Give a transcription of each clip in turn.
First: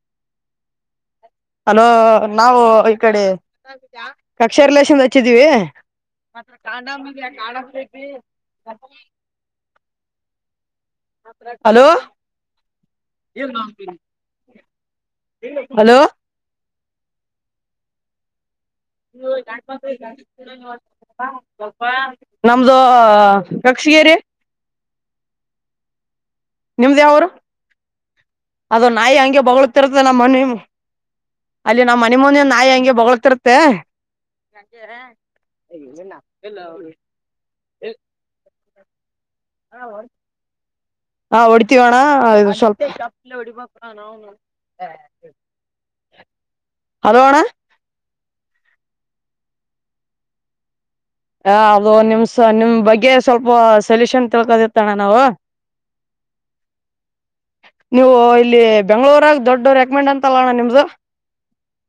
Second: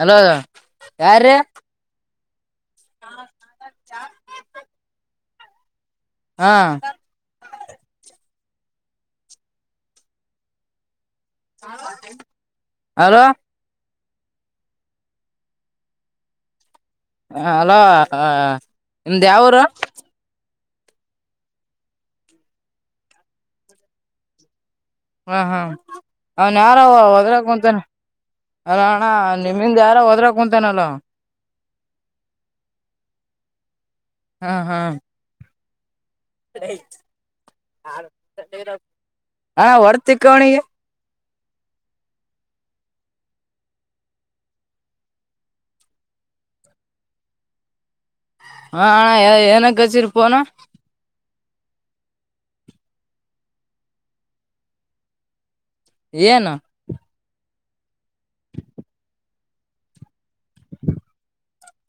Hello ಯಾರ್ರೀ hello ನಾವು ಈ ಕಡೆ ಕಕ್ಷಾ ರಿಲಷನ್ ಹಚ್ಚಿದೀವಿ ಹಾ ಮತ್ರ ಕಾ ಕ ಹ್ಮ್ಮ್ ಹ್ಮ್ಮ್. ಹಲೋ ಹಲೋ ಹಲೋ ಹ ಅಲೋ ಹ ನೀ ಗಾ ಮಾತ್ರ [unintelligible] ಸ್ಪ ನಮ್ದು ಕಕ್ಷಿಗೇರಿ ಹಾ ಹಾ ಹನ್ ಯಾರ ಯಾವರು ಒದ್ರಕ್ ಕುತೇನೆ ಅಲ್ಲ ಅದು ಅಣ್ಣ ನಾಯಿ ಹಂಗೆ ನಿಮ್ಮಿಂದ ಯಾರ ಬೊಗಳತಿರುತ್ತೆ ನಮ್ಮ ಒದ್ರಕ್ ಮನಿ ಕುಂತಾನಲ್ಲ ಅಲ್ಲಿ ನಾವ್ ಮನೆಿ ಮನನ್ ನಾಯಿ ಹಂಗೆ ಬಗಳತಿರತ್ತೆ ಹಾ ಹಾ ಹೇಗ ನಿನ್ನ [inaudible] [unintelligible] ಹಾ ಹೊರ್ತಿಕ್ಕವಣಿಗೆ ಹ ಹೊಡೆತೀವಣ್ಣ [unintelligible] ಹಣ ನ ಗಚರ್ ಪನ ಹ ಅದು ನಿಮ್ಸ ನಿಮ್ ಬಗ್ಗೆ ಸ್ವಲ್ಪ ಸೊಲ್ಯೂಷನ್ ತಿಳ್ಕೋದಿರ್ತ್ತಣ್ಣ ನಾವು ಏನು ನೀವು ಇಲ್ಲಿ ಬೆಂಗ್ಗಳೂರಾಗ ದೊಡ್ಡ ರೆಕಮೆಂಡ್ ಅಂತಲ್ಲಣ್ಣ ನಿಮ್ದು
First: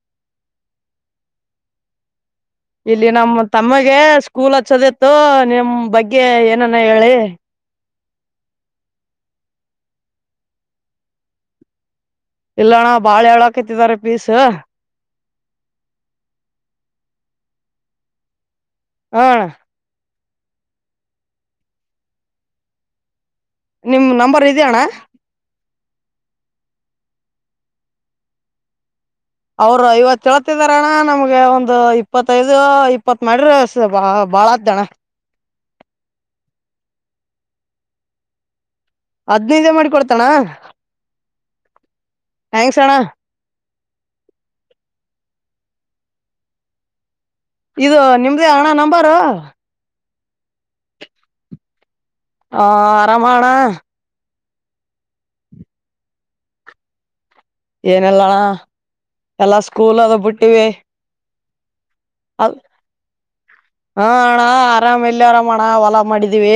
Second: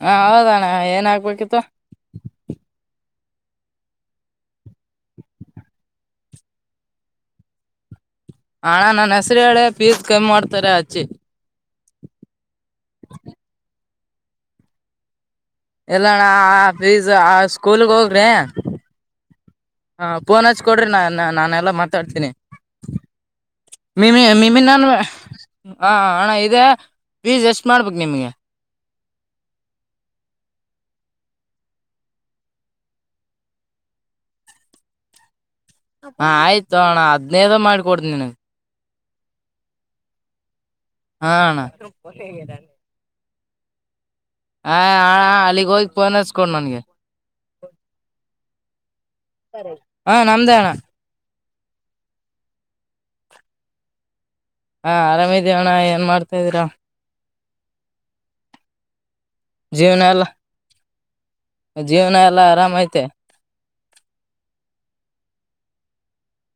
ಹಾ ಹೌದಣ್ಣ ಏನ್ ಆಯ್ಕ್ಬೇಕಿತ್ತು ಇಲ್ಲಿ ನಮ್ಮ್ ತಮ್ಮಗೆ ಸ್ಕೂಲ್ ಹಚ್ಚೋದಿತ್ತು ನಿಮ್ ಬಗ್ಗೆ ಏನನ್ನ ಹೇಳಿ ಹಣ ನನ್ ಹೆಸರು ಹೇಳಳೆ ಪೀಸ್ ಕಮ್ಮಿ ಮಾಡ್ತಾರೆ ಹಚ್ಚಿ ಇಲ್ಲ ಅಣ್ಣ ಬಾಳ ಹ ಹೇಳಳ್ ಹಾಕತ್ತಿದ್ದಾರೆ ಪೀಸ ಎಲ್ಲಣ ಆ ಫೀಸ್ ಆ ಸ್ಕೂಲ್ಗ್ ಹೋಗ್ರಿ ಹಾ ಹಾ ಫೋನ್ ಹಚ್ಕೊಡ್ರಿ ನಾ ನಾನೆಲ್ಲ ಮಾತಾಡ್ತೀನಿ ನಿಮ್ ನಂಬರ್ [unintelligible] ಇದೆ ಅಣ್ಣ ನಾನು ಹಾ ಹಣ ಇದೆ ಫೀಸ್ ಎಷ್ಟ ಮಾಡ್ಬೇಕು ನಿಮ್ಗೆ ಅವರು ಐವತ್ತುಳತಿದಾರಣ್ಣ ನಮ್ಗೆ ಒಂದು ಇಪ್ಪತ್ತೈದು ಇಪ್ಪತ್ ಮಾಡ್ರ ಬಾ ಭಾಳ ಅದ ಅಣ್ಣ ಹಾ ಆಯ್ತು ಹಣ ಹದ್ನೈದ ಮಾಡಿ ಕೊಡ್ತನಿ ನಿನಗ್ ಹದ್ನೈದೇ ಮಾಡಿ ಕೊಡ್ತಾನ ಹಾ ಅಣ ಒಳ್ಳಗೆ [inaudible] ಹ ಹ ಅಲ್ಲಿಗ್ ಹೋಗಿ ಪನಸ್ಕೊಂಡ ನನ್ಗೆ ಇದು ನಿಮ್ದೇ ಹಣ ನಂಬ ಹ ಹಾ ನಮ್ದೇಣ್ಣ ಹ ಆರಾಮಣ ಹಾ ಆರಾಮಿದೀಣ್ಣ ಏನ್ ಮಾಡ್ತಾ ಇದೀರಾ ಏನೆಲ್ಲಣ ಎಲ್ಲ ಸ್ಕೂಲ್ ಜೀವನ ಅದ ಎಲ್ಲ ಬಿಟ್ಟಿವಿ ಜೀವನ ಎಲ್ಲಾ ಅ ಆರಾಮ್ ಐತೆ ಹಾ ಆಣಾ ಆರಾಮಲ್ಲಿ ಆರಾಮ ಮಾಡೋಣ ಹೊಲಾ ಮಾಡಿದೀವಿ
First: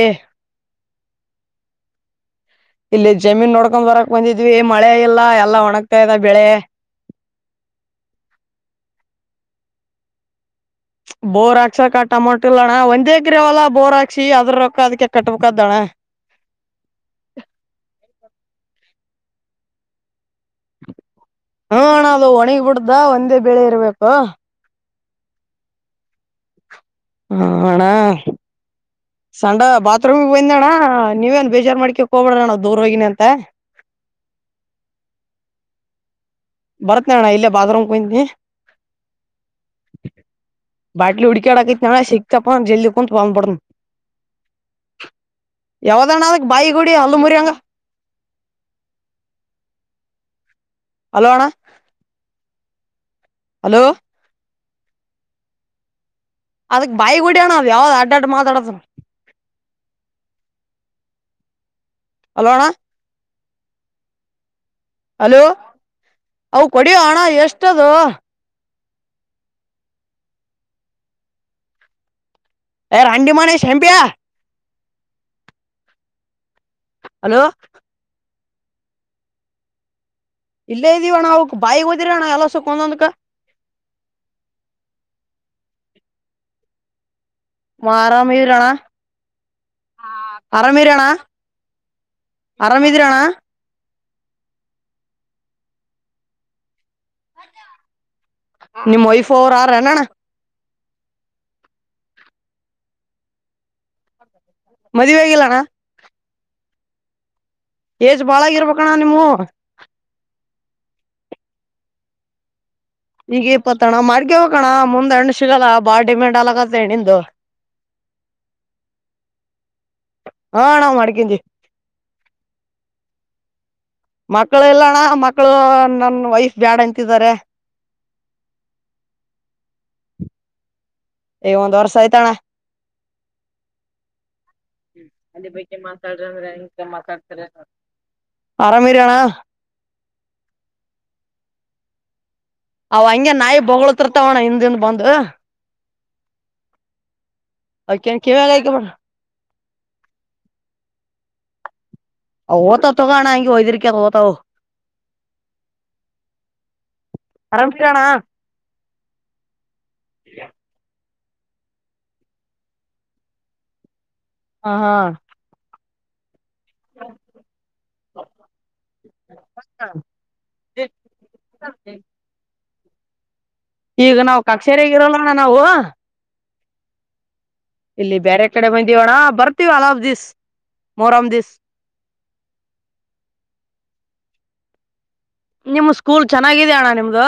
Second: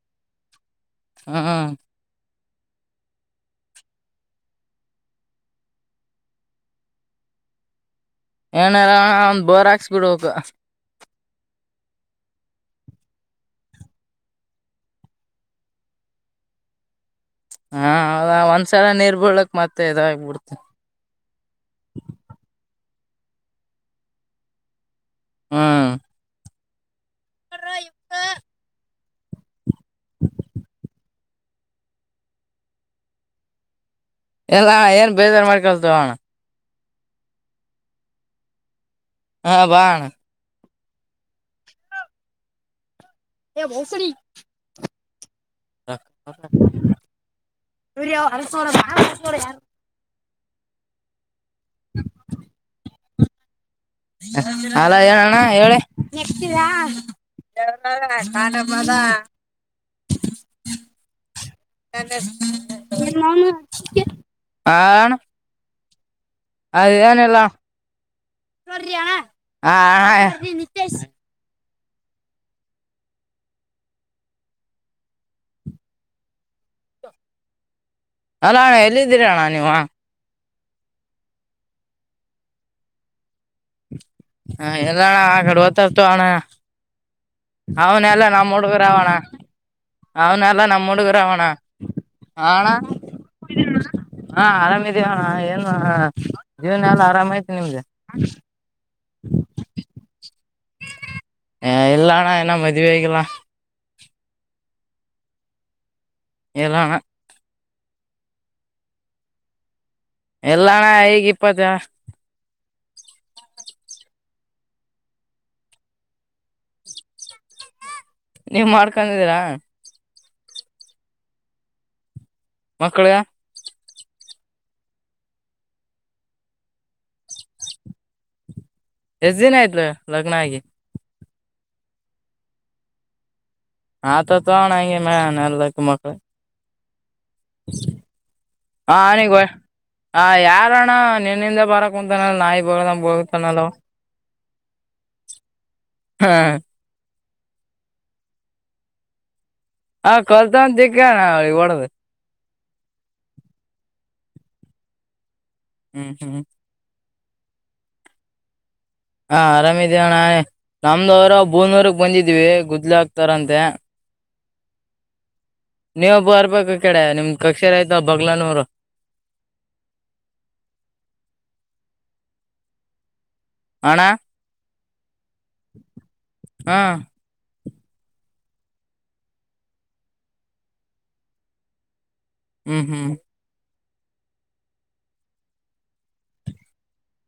ಹ್ಮ್ ಇಲ್ಲಿ ಜಮೀನ್ ನೋಡ್ಕೊಂಡ್ ಬರಕ್ ಬಂದಿದ್ವಿ ಮಳೆ ಇಲ್ಲ ಎಲ್ಲ ಒಣಗ್ತಾ ಇದಾವೆ ಬೆಳೆ ಎನ್ ಅಣ್ಣ ಒಂದ್ ಬೋರ್ ಹಾಕಿಸಿ ಬಿಡಬೇಕು ಬೋರ್ ಹಾಕ್ಸಕ ಅಮೌಂಟ್ ಇಲ್ಲಣ್ಣ ಒಂದೇ ಎಕರೆ ಹೊಲ ಬೋರ್ ಹಾಕ್ಸಿ ಅದ್ರ ರೊಕ್ಕ ಅದಕ್ಕೆ ಕಟ್ಬೇಕಾದಣ್ಣ ಹಾ ಹೌದ ಒಂದ್ಸಲ ನೀರು ಬೀಳಕ ಮತ್ತೆ ಇದಾಗ ಬಿಡ್ತು ಹಾ ಅಣ್ಣ ಅದು ಒಣಗ ಬಿಡ್ದ ಒಂದೇ ಬೆೇಳೆ ಇರ್ಬೇಕು ಆ ಆ... ಅಣ್ಣ ಸಂಡ ಬಾತ್ರೂಮ್ಗೆ ಬಂದಿದ್ದ ಅಣ್ಣ ನೀವೇಏನ್ ಬೇಜಾರ್ ಮಾಡಿಕೊಕೆ ಹೋಗಬೇಡ್ರ ಅಣ್ಣ ದೂರ ಹೋಗಿನಿ ಅಂಥ ಇಲ್ಲ ಏನ್ ಬೇಜಾರ ಮಾಡಿಕೊಳ್ಳಲಾ ತಗೋ ಅಣ್ಣ ಬರ್ತೀನಿ ಅಣ್ಣ ಇಲ್ಲೇ ಬಾತ್ರೂಮಲ್ಲಿ ಕುಂತಿನಿ ಹಾ ಬಾ ಅಣ್ಣ ಬಾಟ್ಲು ಹುಡುಕಾಡೋಕೆ ಆತ್ತಿನಿ ಅಣ್ಣ ಸಿಕ್ತಪ ಜಲ್ದಿ ಕುಂತ್ ಬಂದ್ಬಿಡ್ತನ ಹೇ ಬೋಸುಡಿ ಆ..... ಯಾವ್ದಣ್ಣ ಅದಕ್ ಬಾಯಿ ಗುಡಿ ಹಲ್ಲು ಮುರಿ ಹಂಗ ಸೂರ್ಯ ಅರಸಿ ನೋಡು ಅರಸ್ ನೋಡೋ ಯಾರ ಹಲೋ ಅಣ್ಣ ಹ... ಹಲೋ.... ಹಲೋ ಹೇಳಣ್ಣ ಹೇಳ ನೆಕ್ಸ್ಟ್ ಇದ ಅದಕ್ ಬಾಯಿ ಗುಡಿ ಅಣ್ಣ ಅದ್ ನದಾ ಯಾವ್ದ್ ಅಡ್ಡಾಡ್ ಮಾತಾಡದ ನಾನಮ್ಮದಾ ಲ.... ಹಲೋ ಅಣ್ಣ ನಿಮೌನು [unintelligible] ಹೇ....... ಆ... ಅಣ್ಣ ಅವುಕ್ಕೆ ಹೊಡೆಯೋ ಅಣ್ಣ ಎಷ್ಟು ಆದ ನೋಡ್ರಿ ಅಣ್ಣ.. ಆ ಅಣ್ಣ...... ನಿತೇಶ್ ಹೇ ರಂಡಿಮನೆ ಶೆಂಪಿಯ ಹಲೋ.. ಹಲೋ ಅಣ್ಣ ಎಲ್ಲಿದ್ದೀರ ಅಣ್ಣ ನೀವ ಇಲ್ಲೇ ಇದೀವಣ್ಣ ಅವಕ್ ಬಾಯಗ್ ಹೋದಿರ ಅಣ್ಣ ಎಲ್ಲದೂಕು ಒಂದೊಂದುಕೆ ಹ... ಹೇಳ ಅಣ್ಣ ಆ ಕಡೆ ಹೊತ್ತೂ ಅತ್ತು ಅಣ್ಣ ಅವನಲ್ಲ ಆರಾಮ ನಮ್ಮ ಇದ್ರಣ್ಣ ಹುಡುಗರುಅವಣ ಅವನ ಎಲ್ಲ ನಮ್ಮ ಆರಾಮಿರಣ್ಣ ಡುಗರ ಅವಣ ಅಣ್ಣ ಆರಾಮಿದ್ರಣ್ಣ ಹಾ ಆರಾಮ ಇದ್ದಿವಿ ಅಣ್ಣ ಏನು ಜೀವನ ಎಲ್ಲ ಆರಾಮ್ ಈತ ನಿಮ್ದು ಫೋರ್ ಆರ್ ಎನ್ ಅಣ್ಣ ಹೇ ಇಲ್ಲ ಅಣ್ಣ ಇನ್ನ ಮದುವೆ ಆಗಿಲ್ಲ ಮದುವೆ ಆಗಿಲ ಅಣ್ಣ ಇಲ್ಲ ಅಣ್ಣ ಏಜ್ ಬಾಳಾಗಿರ್ಬೇಕಣ್ಣ ನಿಮವು ಎಲ್ಲಣ್ಣ ಈಗ ಇಪ್ಪತ್ತ ಈಗ ಇಪ್ಪತ್ತಣ್ಣ ಮಾಡಕ ಹಕಣ ಮುಂದ್ ಎಣ್ಣ ಸಿಗಲ್ಲ ಬಾಳ ಡಿಮ್ಯಾಂಡ್ ಅಲಕತ್ತ್ಣಂದು ನೀವ್ ಮಾಡ್ಕೊಂಡಿದ್ದೀರಾ ಹಾ ಅಣ್ಣ ಮಾಡ್ಕಿದ್ದಿ ಮಕ್ಕಳೆಯ ಮಕ್ಕಳು ಎಲ್ಲಣ್ಣ ಮಕ್ಕಳು ನನ್ ವೈಫ್ ಬ್ಯಾಡ ಅಂತಿದಿದ್ದಾರೆ ಎಷ್ಟ್ ದಿನ ಆಯ್ತ್ಲ ಲಗ್ನ ಆಗಿ ಏ ಒಂದ್ ವರ್ಷ ಆಯ್ತಣ್ಣ ಹಾ ಆಗೆ ಮ [unintelligible] ನರ ತ ಮಕ್ಕಳ ದೆ ಮಾತಾಡ್ ಹನಗ ಹ ಯಾರಣ್ಣ ನಿನ್ನಿಂದ ಬರ ಹ್ಮ್ಮ್. [unintelligible] ಅವ ಹಗೆ ನಾಯಿ ಬೋಗ್ಳ್ತಿರ್ತವಣ್ಣ ಹಿಂದಿಂದ ಬಂದು್ ಹಾ ಅಕ ಕೆವ ಲಗ ಹ ಹಾ ಕಲ್ತಂತಕ್ಕಣ ತಿಕನ ಅವನ್ಗೆ ಒಡ್ದು ಓತೊತ್ತುಾಣಾಂಗಗೆ ಹಯದರಿಕ ಓತ ಅವು ಹ್ಮ್ ಹ್ಮ್ ಆರಾಮ್ಸರೆ ಅಣ್ಣ ಹಾ ಆರಾಮಿದೇವಣ ನ ಒಂದ ಅವರ ಬೂನೂರ್ಗ್ ಬಂದಿದ್ವಿ ಗುದ್ಲು ಹಾಕ್ತಾರಂತೆ ಹ ಹಾ ನೀವು ಬರ್ಬೇಕಾಗ ಕಡೆ ನಿಮ್ ಕಕ್ಷೆರ ಆಯ್ ಬಗ್ಲಾನೂರು ಈಗ ನಾವು ಕಾ ಸೇಗರೋ [unintelligible] ಣ ನಾವು ಹಾ ಇಲ್ಲಿ ಬೇರೆ ಕಡೆ ಬಂದೀಿವಣ ಬರ್ತೀವ ಹಲವ ದಿಸ್ ಮೂರಾಮ ದಿವಸ. ಹ್ಮ್ ಹ್ಮ್ ನಿಮ್ಮ ಸ್ಕೂಲ್ ಚೆನ್ನಾಗಿದ ಅಣ್ಣ ನಿಮ್ದು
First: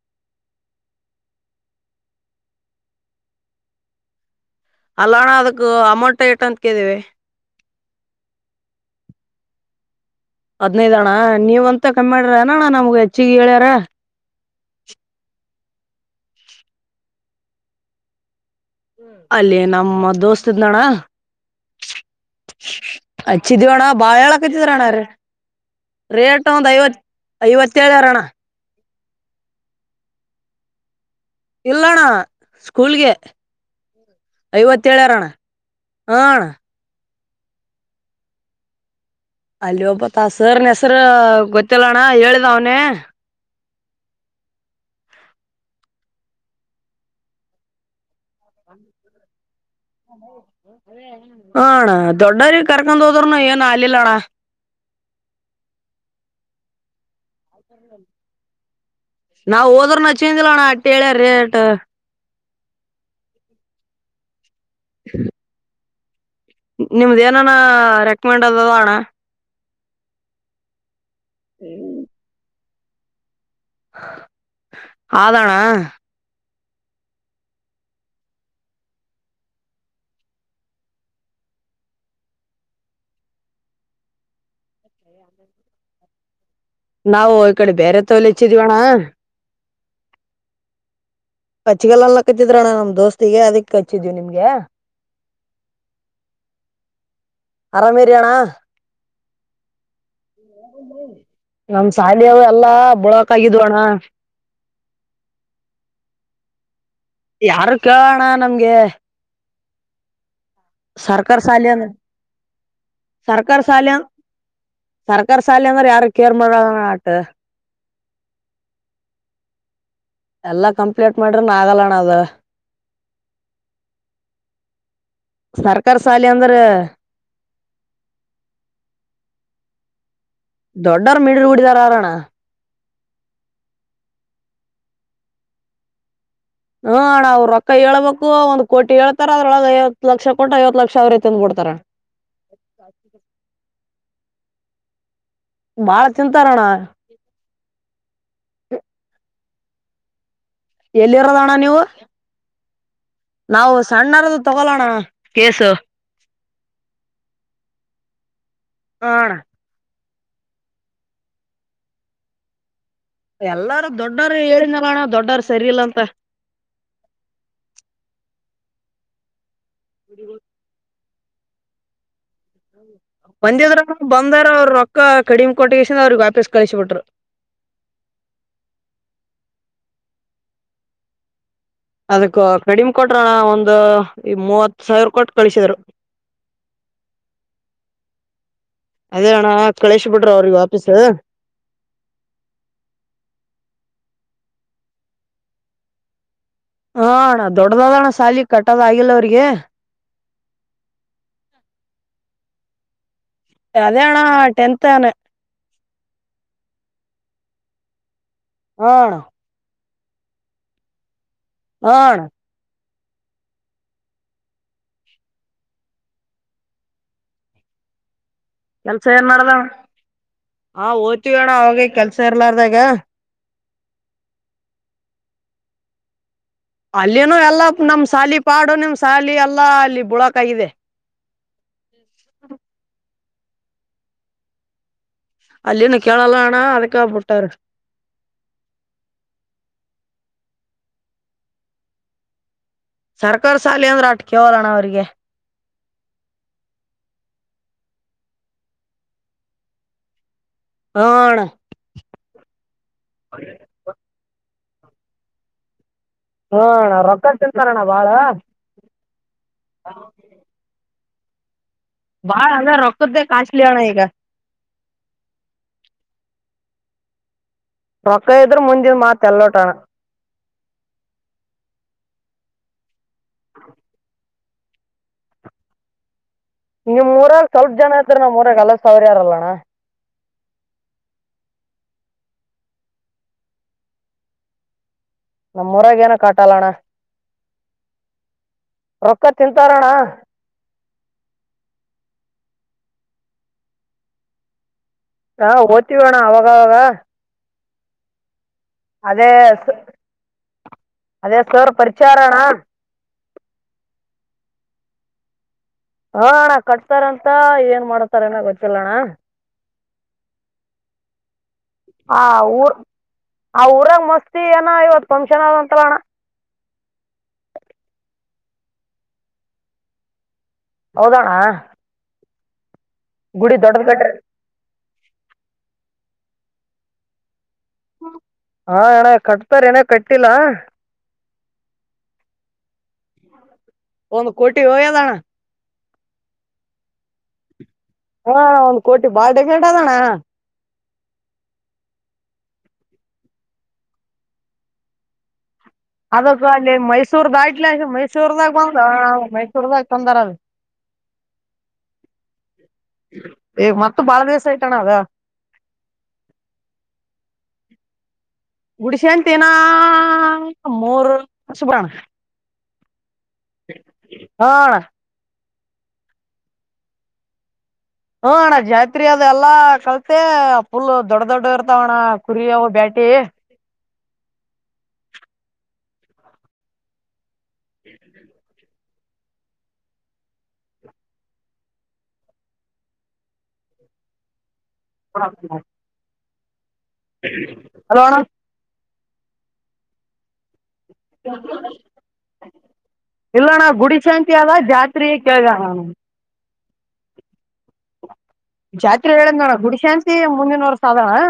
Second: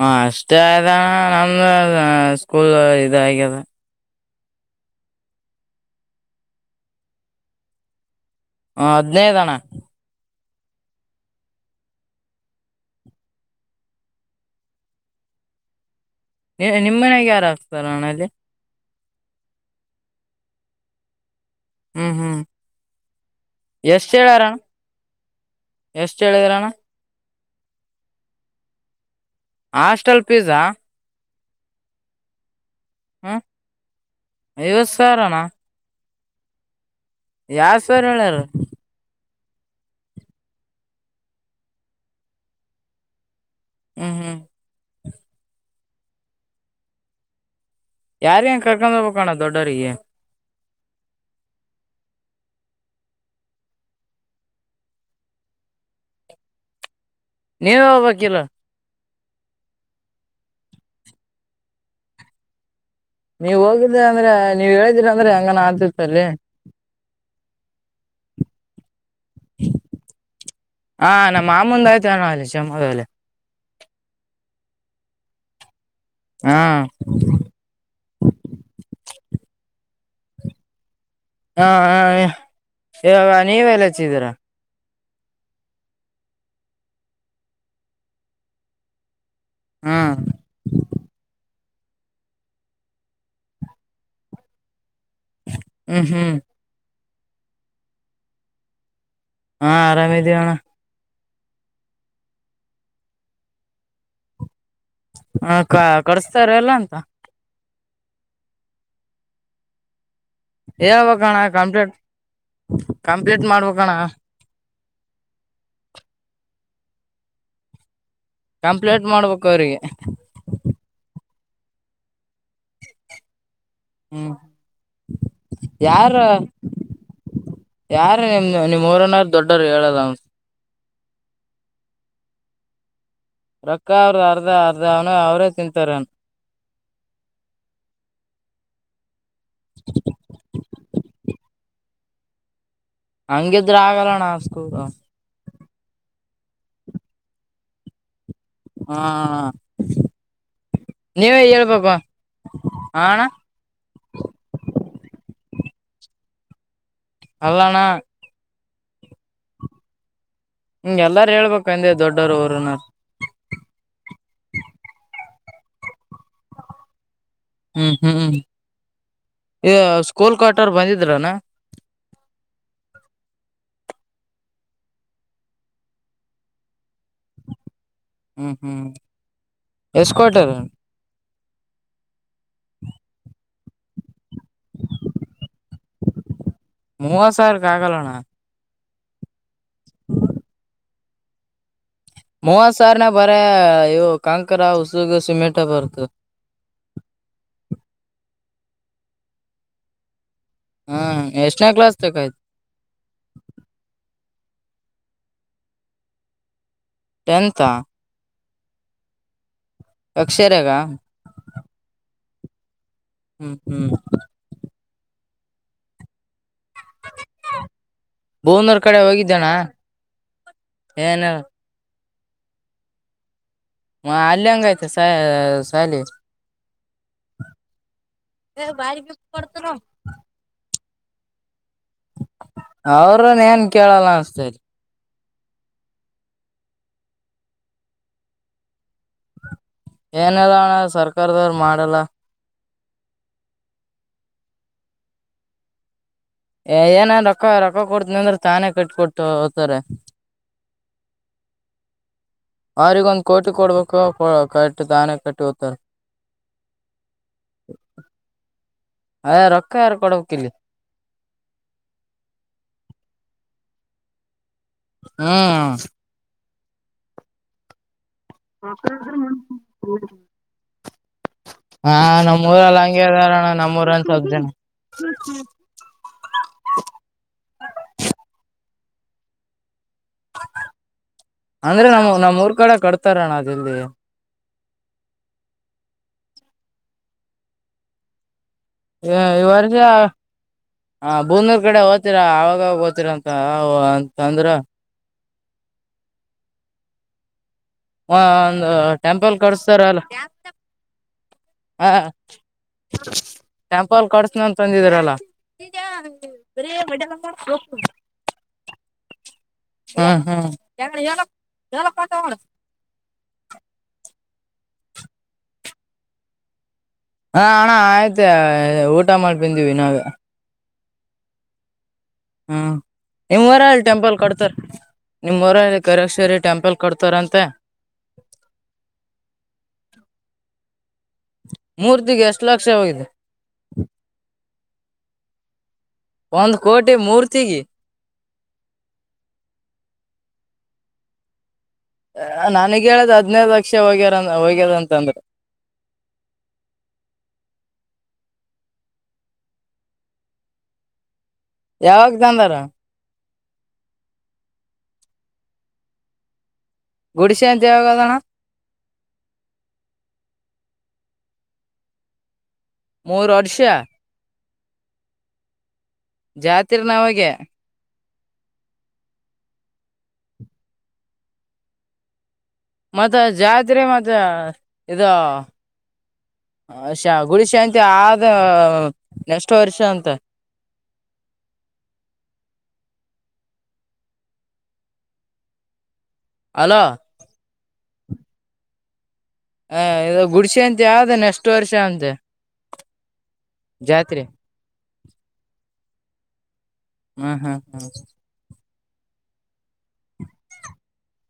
ಹ ಅಷ್ಟೇ ಆಯಣ ನಮ್ದ ಸ್ಕೂಲ್ ಇದ ಆಗ್ಯದ ಅಲ್ಲ ಅಣ್ಣ ಅದಕ್ಕ ಅಮೌಂಟ್ ಏಟ ಅಂತ ಕಿದೀವಿ ಹ ಹದಿನೈದಣ ಹದ್ನೈದ ಅಣ್ಣ ನೀವ್ ಅಂತ ಕಮ್ಮಿ ಮಾಡ್ರ ಅನಣ್ಣ ನಮ್ಗ ಹೆಚ್ಚಿಿಗೆ ಹೇಳ್ಯಾರ ನಿಮ್ಮ ಮನ್ಯಾಗ ಯಾರುಾಗಕ್ತಾರ ನಣಲ್ಲಿ ಅಲ್ಲಿೇ ನಮ್ಮ ದೋಸ್ತ್ ಇದ್ದಣ ಹ್ಮ್ ಹ್ಮ್ ಅಚ್ಚಿ ದವಣ ಎಷ್ಟ್ ಬಳಳ ಹೇಳ್ಯಾರಣ ಕಚ ರ [unintelligible] ನ ಎಷ್ಟ್ ರೇಟ ಹೇಳಿದ್ರಣ್ಣ ಒದಐವತ್ತು ಐವತ್ತೇಳಳರಣ ಹಾಸ್ಟೆಲ್ ಫಿಸ್ಸಾ ಇಲ್ಲಣ್ಣ ಸ್ಕೂಲ್ಗೆ ಹ್ಮ್ ಐವತ್ ಐವತ್ತೇಳರಣ್ಣ ಸಾವಿರಣ ಆ ಅಣ್ಣ ಯಾವ ಸರ್ ಹೇಳಾರ್ ಅಲ್ಲಿ ಒಬ್ಬತ್ತ ಸರ್ ನ ಹೆಸರು ಗೊತ್ತಿಲ್ಲಣ್ಣ ಹೇಳಿದ್ ಅವನೇ ಹ್ಮ್ ಹ್ಮ್ ಯಾರ ಕರ್ಕೊಂಡ್ ಹೋಗ್ಬೇಕೋಣ್ಣ ದೊಡ್ ಡರಿ ಯೇ ಹಣ ದೊಡ್ಡ ಕರಕನ್ ತೋದರ್ನ ಅಯ್ಯ ನಾಲಿಲ್ಲಣಾ ನೀವ ಹೋಗ್ಬೇಕಿಲ್ಲ ನಾವವು ಹೋದ್ರ ನ ಚಿಂದಿಲ್ಲಣ್ಣ ಅಟ್ಟಿ ಹೇಳ್ಯ ರೇಟ್ ನೀವ್ ಹೋಗಿದ್ದ ಅಂದ್ರೆ ನೀವ್ ಹೇಳಿದಿರ ಅಂದ್ರೆ ಹಂಗ ಅ ಚಲ ನಿಮ್ದ ಏನಾನ ರೆಕಮೆಂಡ್ ಅದ ಅಣ್ಣ ಹಾ ನಮ್ಮ ಮಾಮಂದ ಆಯ್ತ್ ಚಮ್ಮಾಗಲೆ ಆದದಾನ ಹಾ ಹಾ ಹ ನೀವೆಲ್ಲಚ್ಚಿದೀರಾ ನಾವು ಈ ಕಡೆ ಬೇರೆ ತವಲಿ ಇಚ್ಚಿದೀವಣ್ಣ ಹಾ ಕಚ್ಚಗಲ್ಲ ಎಲ್ಲ ಕಚ್ಚಿದ್ರಣ್ಣ ನಮ್ ದೋಸ್ತಿಗೆ ಅದಕ್ ಕಚ್ಚಿದ್ವಿ ನಿಮ್ಗೆ ಹ್ಮ್ ಹ್ಮ್ ಅರಾಮೇರಿಯಣಾ ಹಾ ಆರಾಮ ಅಣ ನಮ ಶಾಲಿ ಎಲ್ಲಾ ಬಳಕ ಆಗಿದ್ವ ಅಣ್ಣ ಹ ಕ ಕಡಸ್ತಾರ ಎಲ್ಲ ಅಂತ ಯಾರು ಕೇಳಲ ನಮ್ಗೆ ಹೇಳ್ಬೇಕಣ ಸರ್ಕಾರ ಸಾಲಿ ಕಂಪ್ಲೀಟ್ ಅಂದ್ರ ಕಂಪ್ಲೀಟ್ ಮಾಡ್ಬೇಕಣ ಸರ್ಕಾರಿ ಶಾಲಿ ಅಂದ್ರೆ ಯಾರ ಕೇರ್ ಮಾಡ ಆಟ್ ಕಂಪ್ಲೇಂಟ್ ಮಾಡ್ಬೇಕು ಅವ್ರಿಗೆ ಎಲ್ಲಾ ಕಂಪ್ಲೀಟ್ ಮಾಡ್ರಿ ನ ಆಾಗಲಣ ಅದ ಹ್ಮ್ ಸರ್ಕಾರ ಯಾರ ಶಾಲೆ ಅಂದ್ರ ಯಾರ ನಿಮ್ದ ನಿಮ್ ಊರನ ದೊಡ್ಡವರು ಹೇಳದನ್ ದೊಡ್ಡರ ಮಿಡರು ಹುಡಿದಾರ ಅರಣ ರಕ್ಕ ಅವ್ರ ಅರ್ಧ ಅರ್ಧ ಅವನು ಅವರೇ ತಿಂತರನು ಹ್ಮಣ ಅವ್ ರೊಕ್ಕ ಹೇಳ್ಬೇಕು ಒಂದ್ ಕೋಟಿ ಹಳ್ಾರ ಅದ್ರೊಳಗೆ ಐವತ್ತು ಲಕ್ಷ ಕೊಂಟು ಐವತ್ತು ಲಕ್ಷ ಅವ್ರೈ ತಿಂದ್ ಬುಡತರ್ ಹಂಗಿದ್ರ ಆಗಲ್ಲಣ್ಣ ಇಸ್ಕೂ ಬಾಳ ಚಿಂತಾರೋಣ ಹಾ ನೀವೇ ಎಲ್ಲಿರೋದಣ್ಣ ನೀವು ಹೇಳ್ಬೇಕು ಹಾ ಅಣ್ಣ ನಾವು ಸಣ್ಣಾರದು ತಗೊಳೋಣ ಕೇಸು ಅಲ್ಲಣ ಹ ಹಂಗಗೆ ಎಲ್ಲಾರ ಹೇಳ್ಬೇಕು ಅಂದೆ ದೊಡ್ಡೋರು ಅವರುನ ಎಲ್ಲಾರೂ ದೊಡ್ಡರು ಹೇಳಿದಲ್ಲ ಅಣ್ಣ ದೊಡ್ಡರು ಸರಿ ಇಲ್ಲ ಅಂತ ಹ್ಮ್ ಹ್ಮ್ ಹ್ಮ್ ಈ ಸ್ಕೂಲ್ ಕಟರ್ ಬಂದಿದ ಇದ್ರನಾ ಮಂದ್ಯದ್ರ ಬಂದಾರ ಅವ್ರರು ರೊಕ್ಕ ಕಡಿಮ್ ಕೊಟ್ಟಗಸ ಅವ್ರಗ್ ವಾಪೀಸ್ ಕಳಸ ಬಿಿಟರು ಹ್ಮ್ ಹ್ಮ್ ಎಷ್ಟಕಟಾರೆ ಅದಕ್ಕೆ ಕಡಿಮ್ ಕೊಟ್ರಣ ಒಂದು ಈ ಮೂವತ್ ಸಾವಿರ ಕೊಟ್ಟು ಕಳಿಸಿದರು ಮೂವತ್ ಸಾವಿರಕ್ ಆಗಲ್ಲಣ್ಣ ಅದಣ ಕಳೇಶ್ ಬಿಡ್ರರು ಅವ್ರಿಗೆ ವಾಪೀಸ್ ಮೂವತ್ ಸಾವಿರನ ಬರ ಇವು ಕಾಂಕರ ಉಸುಗ ಸಿಮೆಂಟ್ ಬರ್ತು ಹಣ್ಣ ದೊಡ್ಡ್ದದಣ್ಣ ಸಾಲಿ ಕಟ್ಟದ್ ಆಗಿಲ್ಲ ಅವ್ರಿಗೆ ಹಾ ಎಷ್ಟ್ರಾ ಕ್ಲಾಸ್ ತ ಆಯ್ತು ಅದೇಣಾ ಟೆಂತ್ ನೇ ಟೆಂತಾ ಹ ಅಕ್ಷರಾಗ ಹ ಹ್ಮ್ ಹ್ಮ್ ಭುವನೂರ್ ಕಡೆ ಕೆಲ್ಸ ಏನ್ ಹೋಗಿದ್ದಣ ಮಾಡ್ದ ಹ ಏನ ಓ್ತತಿ ವಿ ಅಣ ಅವಾಗ ಕೆಲ್ಸ ಸರ್ಲಾರ್ದಾಗ ಹ ಅಲ್ಲಿಂಗ ಯ್ತೆ ಸ ಶಾಲ ಅಲ್ಲಿನು ಎಲ್ಲಾ ನಮ್ ಸಾಲಿ ಪಾಡು ನಿಮ್ ಸಾಲಿ ಎಲ್ಲಾ ಅಲ್ಲಿ ಬುಳಕ ಇದೆ ಹ್ಮ್ ್ರ ಏನ್ ಕೇಳಲ್ಲ ಅನಸ್ತೈತಿ ಅಲ್ಲಿನ್ನು ಕೇೇಳಲ್ಲ ಆಣಾ ಅದಕ್ಕ ಬಿಟ್ಟರೆ ಏನಲ್ಲ ಅಣ್ಣ ಸರ್ಕಾರದವ್ರರು ಮಾಡಲ್ಲ ಸರ್ಕ ಸಾಲಿ ಅಂದ್ರೆ ಅಟ್ ಕವಲಣ್ಣ ಅವ್ರಿಗೆ ಏನ ರೊಕ್ಕ ರೊಕ್ಕ ಕೊಡ್ತನ ಅಂದ್ರೆ ತಾನೇ ಕಟ್ ಕೊೊಟ್ಟು ಹ್ತಾರ ಹಣ ಅವ್ರಗ ಒಂದ್ ಕೋಟಿ ಕೊಡ್ಬೇಕು ಕ ದಾನ ಕಟ್ಟಿ ಉತ್ತರ್ ಹಾಣ್ಣ ರೊಕ್ಕ ತಿಂತಾರಣ್ಣ ಬಾಳ ಅದೇ ರೊಕ್ಕ ಯಾರು ಕೊಡ್ಬೇಕ್ ಇಲ್ಲಿ ಬಾಳ ಅಲ್ಲ ರಕ್ಕತದೆ ಕಾಚಲಿಣ ಈಗ ಹ್ಮ್ ರೊಕ್ಕ ಇದ್ರ ಮುಂಜೆ ಮಾತಲ್ಲೋಟಣ ಹ ಹಗೆ ಅದಾರಣ ನಮ್ಮೂಊರ ಅಂತ ಸ ಜನ ಹ್ಮ ನಿಮ್ಮರಾಗ ಸ್ವಲ್ಪ ಜನ ಐತ್ರಿ ನಾ್ೂರಲಸ ಸಾವರ್ಯಾರಲ್ಲಣ್ಣ ಅಂದ್ರೆ ನಮ್ಮ ನಮ್ಮೂರ್ ಕಡೆ ಕಡ್ತಾರಣ ಅದೆಲ್ಲಿ ನಮ್ಮೂರಗೇಏನ ಕಾಟಲ್ಲಣ್ಣ ಈ ವರ್ಷ ಬೂಂದೂರ್ ಕಡೆ ಹ ತೀರ ಅವಾಗ ಓತೀರ ಅಂತ ಅಂತ ಅಂದ್ರ ಆ ಹೋಗ್ತಿಬ ಅವಾಗವಾಗ ಹಾ ಅದೇ ಟೆಂಪೆಲ್ ಕೊಡ್ಸ್ತಾರ್ ಅಲ್ಲ ಅದೇ ಸರ್ ಪರಿಚಯಾರ ಅಣ್ಣ ನನ್ ತಂದಿದರಲ್ಲ ಹಾ ಅಣ್ಣ ಕಟ್ತಾರಂತ ಏನ್ ಮಾಡ್ತಾರ ಏನ ಗೊತ್ತ ಚಲ್ಲೋಣ ಹ ಹ ಯ ಎಲ ಎಳ ಪತ ಆ ಮಾಡ ಊರ್ ಆ ಊರಾಗ ಮಸ್ತಿ ಏನ ಇವತ್ತು ಫಂಕ್ಷನ್ ನಂತರಣ್ಣ ಹಾ ಆಣಾ ಆಯತ ಊಟಮ್ಮಲ್ ಪ್ರಜಿ ವಿನಾಗ ಹೌದಣ ಹಾ ಎಮ ವರಲ್ ಟೆಂಪಲ್ ಕಡ್ತಾರೆ ನಿಮ್ವಊರಲ್ಲಿ ಕರೇಶ್ವರಿ ಟೆಂಪಲ್ ಕಡ್ತಾರಂತೆ ಹಾ ಅಣ್ಣ ಕಟ್ತಾರ ಏನ ಕಟ್ಟಿಲ್ಲ ಮೂರ್ತಿಿಗೆ ಎಷ್ಟು ಲಕ್ಷವೋಗಾಗಿದೆ ಒಂದು ಕಟ್ಟಿ ಹಯದಣ ಒಂದ್ ಕೋಟಿ ಮೂರ್ತಿಗೆಿ ಹಾ ಒಂದ್ ಕೋಟಿ ಬಾಳ್ ಲ್ಟ ಅದಣ್ಣ ನನಗ ಹೇಳ್ದ ಹದ್ನೈದು ಲಕ್ಷ ಹೋಗ್ಯಾರ ಹೋಗ್ಯದಂತಂದ್ರೆ ಅದಕ್ಕ ಅಲ್ಲಿ ಮೈಸೂರ್ದಾಟ್ಲ ಮೈಸೂರ್ದಾಗ ಬಂದ ಮೈಸೂರ್ದಾಗ ತಂದಾರದು ಯಾವಾಗ ತಂದಾರ ಏ್ ಮತ್ತ ಬಾಳ ದಿವಸ ಆಯಟಣ ಅದಾ ಗುಡಶೆ ದೇವಗೋದಣ ಗುಡಶೆಂತನಾ ಮೋರು ಶುಬಣ ಮೋರು ಅಡಿಶಾ ಹ ಜಾತಿರ್ ನವಾಗ ಹ್ಮ ಅಣ್ಣ ಜಾತ್ರಿ ಅದು ಎಲ್ಲಾ ಕಲ್ತೆ ಫುಲ್ ದೊಡ್ಡ ದೊಡ್ಡ ಇರ್ತಾವ ಅಣ್ಣ ಮತ್ತೆ ಜಾತ್ರೆ ಮತ್ತೆ ಇದು ಹಶಾ ಗುಡಿಶಾ ಅಂತ ಆದ ನೆಕ್ಸ್ಟ್ ವರ್ಷ ಅಂತ ಹಡ ಅಲೋ ಹ್ಮ ಹೆಲೋ ಅಣ್ಣ ಹಾ ಇ ಗುಡಶೆ ಇಲ್ಲಣ ಗುಡಿ ಜಾತ್ರೆ ಶಾಂತಿ ಅದ ಜಾತ್ರೆಯ ಕೇೇಳಗಣ ಹ್ಮ್ ಹ್ಮ್ ಹ್ಮ್ ಜಾತ್ರೆ ಹೇಳದ್ ನೋಡ ಗುಡಿ ಶಾಂತಿ ಮುಂದಿನ ವರ್ಷ ಅದಾನ